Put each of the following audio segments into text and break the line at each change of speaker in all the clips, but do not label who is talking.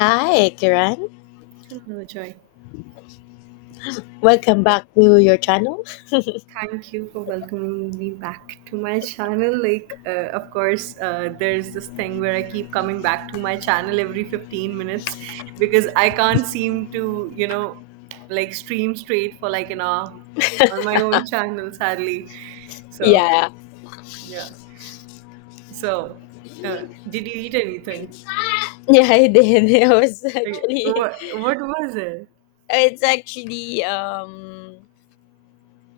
Hi, Kiran.
Hello, Joy.
Welcome
Yeah.
back to your channel.
Thank you for welcoming me back to my channel. Of course, there's this thing where I keep coming back to my channel every 15 minutes because I can't seem to, like stream straight for like an hour on my own channel, sadly. So,
Yeah,
yeah. So, uh, did you eat anything?
yeah, I did. It was
Like,
actually,
what was it?
it's actually um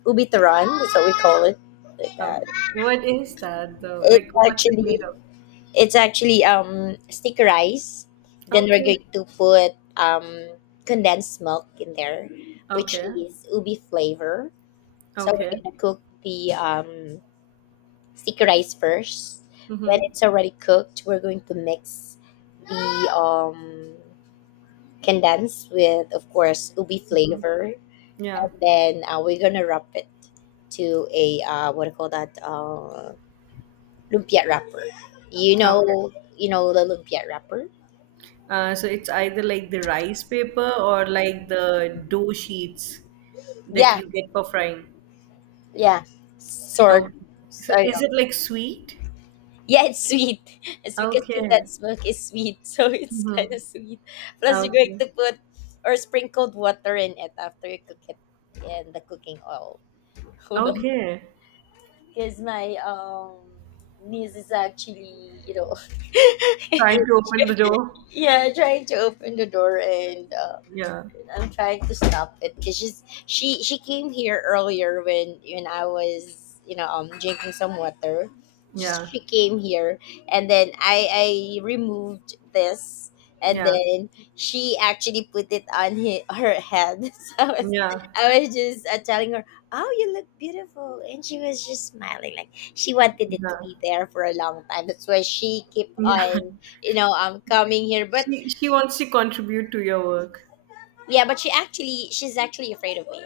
ubitaran. That's what we call it, like that.
Okay. What is that though?
It's
Like, what's it made
actually,
of?
it's actually stick rice. Then we're
Okay.
going to put condensed milk in there, which
Okay.
is ubi flavor. So we're
Okay.
gonna cook the sticky rice first. When
Mm-hmm.
it's already cooked, we're going to mix the condensed with, of course, ubi flavor,
Yeah.
and then we're gonna wrap it to a what do you call that lumpia wrapper. You
Okay.
know, you know the lumpia wrapper.
So it's either like the rice paper or like the dough sheets that
Yeah,
you get for frying.
yeah, sort.
Okay. So
Sorry.
is it like sweet?
Yeah, it's sweet. It's because
Okay.
condensed milk is sweet, so it's kind
Mm-hmm.
of sweet. Plus, you're going
Okay.
to put or sprinkled water in it after you cook it and the cooking oil. Hold on,
Okay.
because my niece is actually
Trying to open the door.
yeah, trying to open the door and
Yeah.
I'm trying to stop it because she came here earlier when I was drinking some water. She,
Yeah.
she came here and then I removed this, and
Yeah.
then she actually put it on her head. So
Yeah.
I was just telling her, "Oh, you look beautiful," and she was just smiling like she wanted it
Yeah.
to be there for a long time. That's why she keep
Yeah.
on coming here, but
She wants to contribute to your work.
yeah, but she's actually afraid of me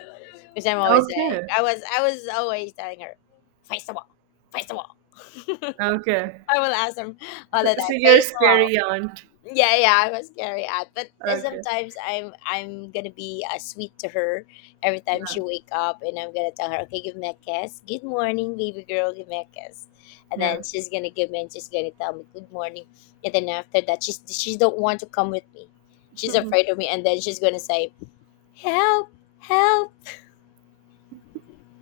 because I'm always like
Okay.
I was always telling her, "Face the wall, face the wall."
Okay.
I will ask them all
So,
the
so
time,
you're a
"Face the wall."
scary aunt.
Yeah, yeah, I was scary at, but
Okay.
sometimes I'm gonna be sweet to her every time
Yeah.
she wake up, and I'm gonna tell her, "Okay, give me a kiss. Good morning, baby girl. Give me a kiss." And
Yeah.
then she's gonna give me, and she's gonna tell me good morning, and then after that she don't want to come with me. She's afraid of me, and then she's gonna say, "Help! Help!"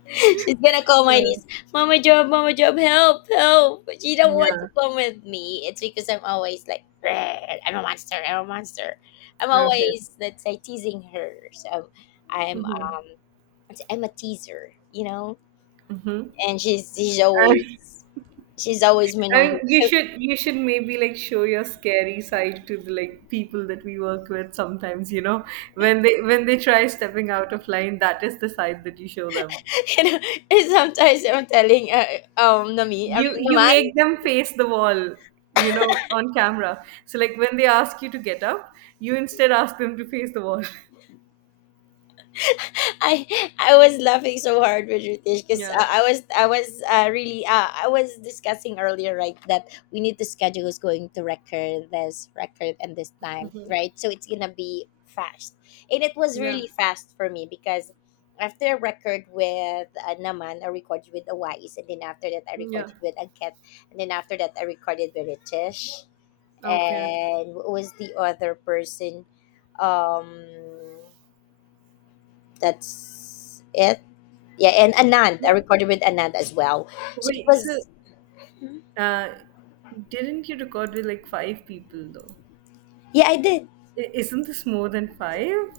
She's gonna call my
So,
niece. "Mama Job, Mama Job, help, help." But she don't want to
yeah.
come with me. It's because I'm always like, "Rrr, I'm a monster, I'm a monster." I'm
Okay.
always, let's say, teasing her. So I'm,
Mhm.
um, I'm a teaser, you know?
Mhm.
And
I
she's always my
I
number
mean,
one.
you should maybe like show your scary side to the like people that we work with sometimes. When they try stepping out of line, that is the side that you show them.
You know, and sometimes I'm telling, Nami, I
You
mean,
you
Naman.
make them face the wall, you know, on camera. So like when they ask you to get up, you instead ask them to face the wall.
I I was laughing so hard with Ritesh because
Yeah.
I was really I was discussing earlier, right, that we need to schedule who's going to record this record and this time, right, so it's gonna be fast, and it was
Yeah.
really fast for me because after I record with Naman, I recorded with Awais, and then after that I
Yeah.
recorded with Anket, and then after that I recorded with Ritesh,
Okay.
and what was the other person um that's it. Yeah, and Anand. I
Yeah.
recorded with Anand as well. So it
Wait, so
was,
Uh, didn't you record with like five people though?
yeah, I did.
I- isn't this more than five?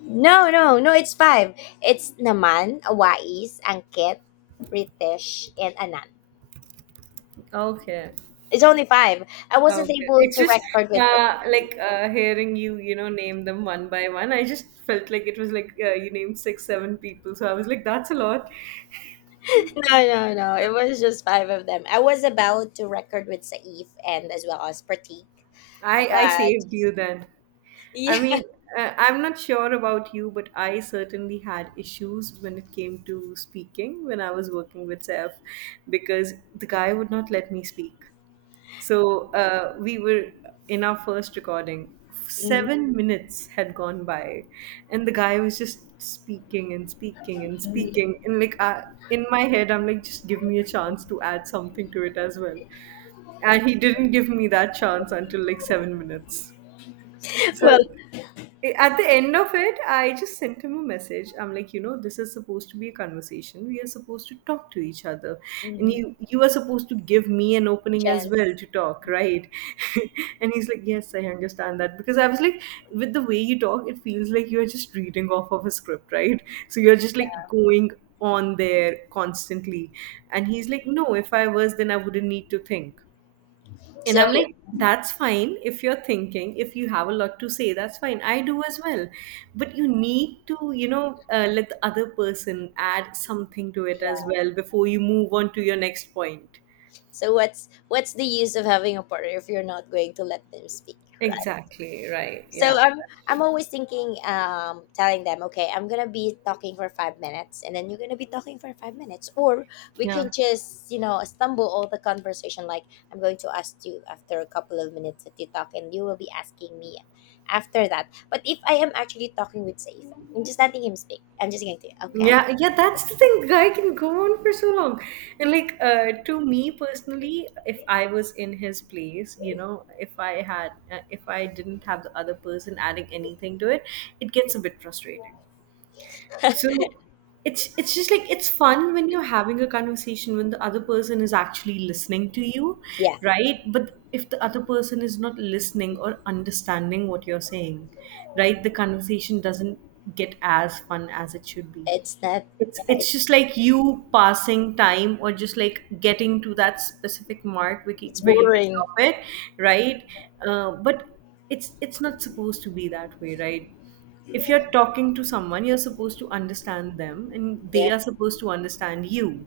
No, no, no, it's five. It's Naman, Awais, Angket, Ritesh, and Anand.
Okay.
It's only five. I wasn't
Okay.
able
It's
to
just
record with
like hearing you, you know, name them one by one. I just felt like it was like you named six, seven people. So I was like, that's a lot.
no, no, no. It was just five of them. I was about to record with Saif and as well as Pratik.
I
But
saved you then. I
yeah.
mean, I'm not sure about you, but I certainly had issues when it came to speaking when I was working with Seth because the guy would not let me speak. So we were in our first recording. 7 minutes had gone by, and the guy was just speaking and speaking and
Mhm.
speaking. And in my head, I'm like, just give me a chance to add something to it as well. And he didn't give me that chance until like 7 minutes. So
Well,
I- at the end of it, I just sent him a message. I'm like, you know, this is supposed to be a conversation. We are supposed to talk to each other, and
mhm.
you are supposed to give me an opening as well
Chance.
to talk,
Yeah.
right? And he's like, yes, I understand that because I was like, with the way you talk, it feels like you are just reading off of a script, right? So you're just like
Yeah.
going on there constantly, and he's like, no, if I was, then I wouldn't need to think. And
So
I'm like, that's fine if you're thinking, if you have a lot to say, that's fine. I do as well. But you need to, you know, let the other person add something to it
yeah.
as well before you move on to your next point.
So what's the use of having a partner if you're not going to let them speak, right?
Exactly, right. Yeah,
So
that's
I'm
true.
always thinking, telling them, "Okay, I'm gonna be talking for 5 minutes, and then you're gonna be talking for 5 minutes, or we can
Yeah.
just, you know, stumble all the conversation." Like, I'm going to ask you after a couple of minutes that you talk, and you will be asking me after that. But if I am actually talking with Saif, I'm just letting him speak. I'm just going to okay.
Yeah, yeah, that's the thing. Guy can go on for so long. And like to me personally, if I was in his place, you know, if I had if I didn't have the other person adding anything to it, it gets a bit frustrating. So it's just like it's fun when you're having a conversation when the other person is actually listening to you,
Yeah,
right? But if the other person is not listening or understanding what you're saying, right, the conversation doesn't get as fun as it should be.
it's not.
It's
Yeah,
it's just like you passing time or just like getting to that specific mark where you
it's
where you can
boring,
drop it, right? But it's not supposed to be that way, right? If you're talking to someone you're supposed to understand them and they
yeah.
are supposed to understand you.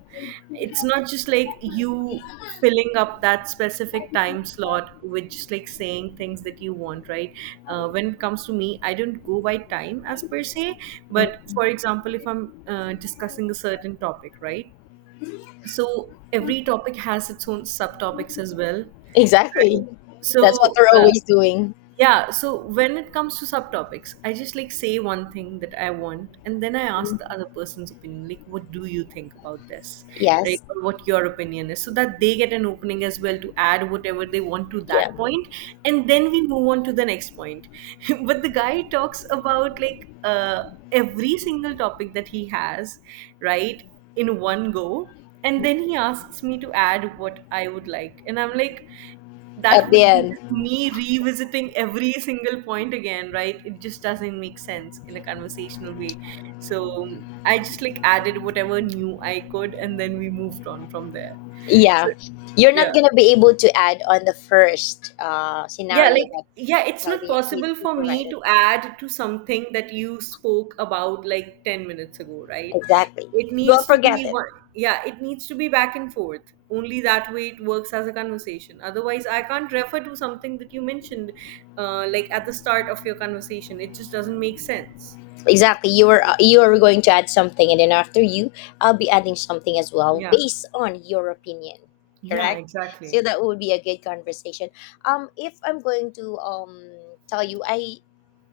It's not just like you filling up that specific time slot with just like saying things that you want, right? When it comes to me I don't go by time as per se, but for example if i'm discussing a certain topic, right, so every topic has its own subtopics as well, right.
Exactly. That's what
so
they're
uh,
always doing.
yeah, so when it comes to subtopics, I just like say one thing that I want, and then I ask the other person's opinion, like, what do you think about this, right?
Yes.
Or what your opinion is, so that they get an opening as well to add whatever they want to
Yeah.
that point, and then we move on to the next point. But the guy talks about every single topic that he has, right, in one go, and then he asks me to add what I would like, and I'm like
At
that
the
would be
end.
just me revisiting every single point again, right, it just doesn't make sense in a conversational way. So I just like added whatever new I could and then we moved on from there, so
Yeah. You're
yeah.
not going to be able to add on the first
Yeah,
scenario
like,
that
yeah, it's
you
not
the,
possible
he
for me
provided.
to add to something that you spoke about like 10 minutes ago, right?
Exactly.
It
You will
needs to
forget
be
it.
one, yeah, it needs to be back and forth. Only that way it works as a conversation. Otherwise, I can't refer to something that you mentioned, like at the start of your conversation. It just doesn't make sense.
Exactly. You are going to add something, and then after you, I'll be adding something as well
Yeah,
based on your opinion.
yeah,
Correct. So
exactly.
that would be a good conversation. If I'm going to tell you,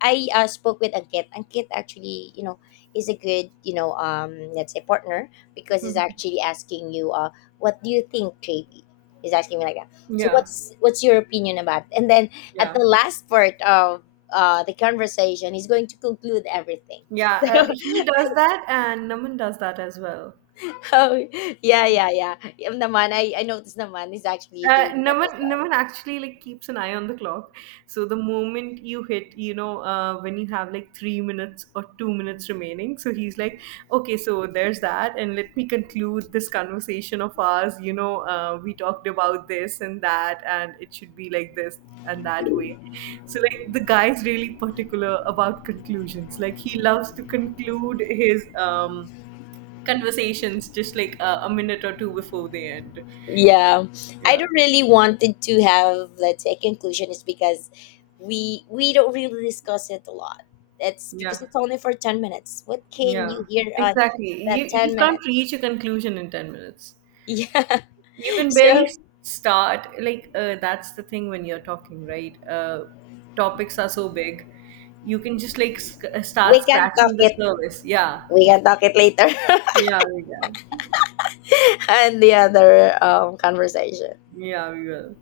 I spoke with Ankit. Ankit actually, you know, is a good, you know, let's say partner because he's actually asking you, "What do you think, JB?" He's asking me like that. So
Yeah,
what's your opinion about it? And then at the
yeah,
last part of the conversation, he's going to conclude everything.
yeah. He does that, and Naman does that as well.
So, oh, yeah, yeah, yeah. Yun Naman, I noticed naman he's actually doing that as well.
Naman actually like keeps an eye on the clock. So the moment you hit, you know, when you have like 3 minutes or 2 minutes remaining, so he's like, okay, so there's that, and let me conclude this conversation of ours. You know, we talked about this and that, and it should be like this and that way. So like the guy's really particular about conclusions. Like he loves to conclude his conversations just like a minute or two before they end.
Yeah. I
Yeah,
don't really wanted to have, let's say, a conclusion is because we don't really discuss it a lot. It's because
yeah.
it's only for 10 minutes. What can
Yeah,
you hear on
exactly.
that
You
10
can't
minutes?
reach a conclusion in 10 minutes.
Yeah.
You can barely
So
s- start. That's the thing when you're talking, right? Topics are so big. You can just like sc-
we
start
can talk
scratching the
it.
surface. Yeah.
We can talk it later
Yeah, we can.
and the other conversation.
Yeah, we will.